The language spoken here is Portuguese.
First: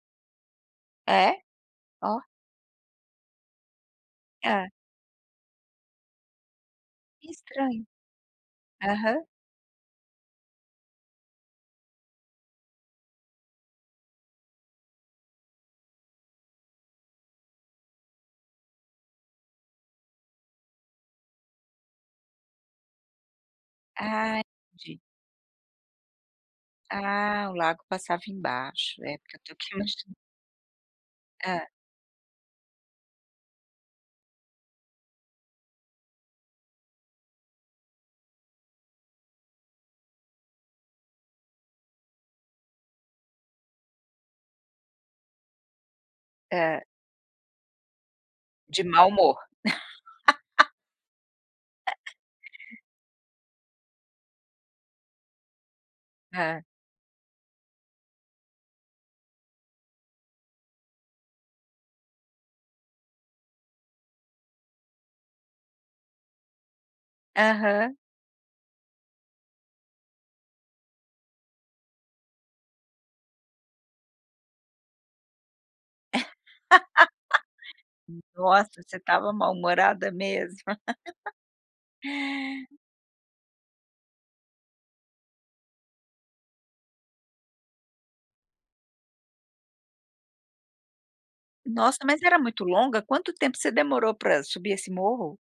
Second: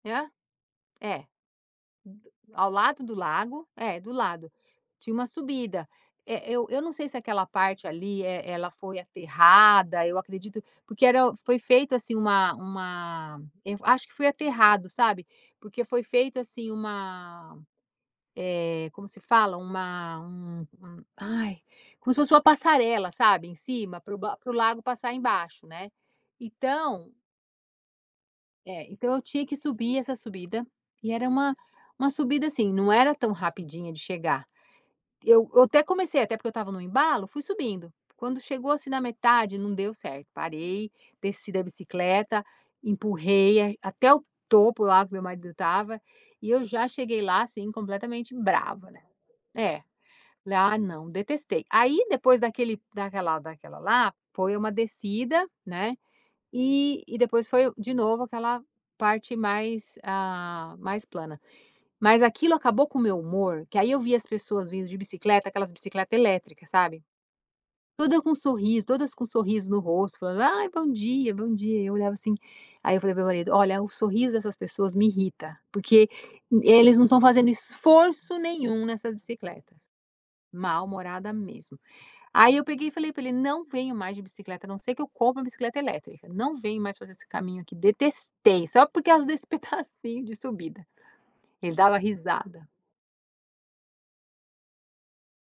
Hã? É. É? Ó. Do ao lado do lago é, do lado, É. tinha uma subida. Eh, eu eu não sei se Que aquela estranho. parte ali, eh, ela foi Aham. aterrada, eu acredito, porque era foi feito, assim, uma uma eu acho que foi aterrado, sabe. Porque foi feito, assim, uma, eh, como se fala? Uma um um ai, como se fosse uma passarela, sabe, em cima, para o ba Ah, para o lago entendi. passar embaixo, né. Então Ah o lago passava É. embaixo. Então É, eu porque eu tinha tô que aqui subir imaginando. essa subida. E era uma Hã. uma subida, assim, não era tão rapidinha de chegar. Eu eu até comecei até porque eu estava no embalo, fui subindo. Quando chegou, assim, na metade, não deu certo. Parei, desci da bicicleta, empurrei em até o topo lá que meu marido estava, e eu Hã. já cheguei lá, assim, completamente De brava, né. mau humor. É. Falei: "Ah, não. Detestei." Aí depois daquele daquela daquela lá, foi uma descida, né, Hã. e e depois foi o de novo aquela parte mais, ah, mais plana. Mas aquilo acabou com o meu humor, que aí eu via as pessoas vindo de bicicleta aquelas bicicleta elétrica, sabe. Aham. Toda com sorriso todas com sorriso no rosto, falando: "Ai, bom dia, bom dia." E eu olhava assim. Aí eu falei para o meu marido: "Olha, o sorriso dessas pessoas me irrita porque e eles não estão fazendo esforço Nossa, nenhum você nessas estava bicicletas." mal-humorada mesmo. Mal-humorada mesmo. Aí eu peguei e falei pra ele: "Não venho mais de bicicleta a não ser que eu compre uma bicicleta elétrica." E falei: "Não venho mais fazer esse caminho aqui detestei! Só por causa desse pedacinho de subida." Ele dava Nossa, mas era muito risada. longa? Quanto tempo você demorou pra subir esse morro?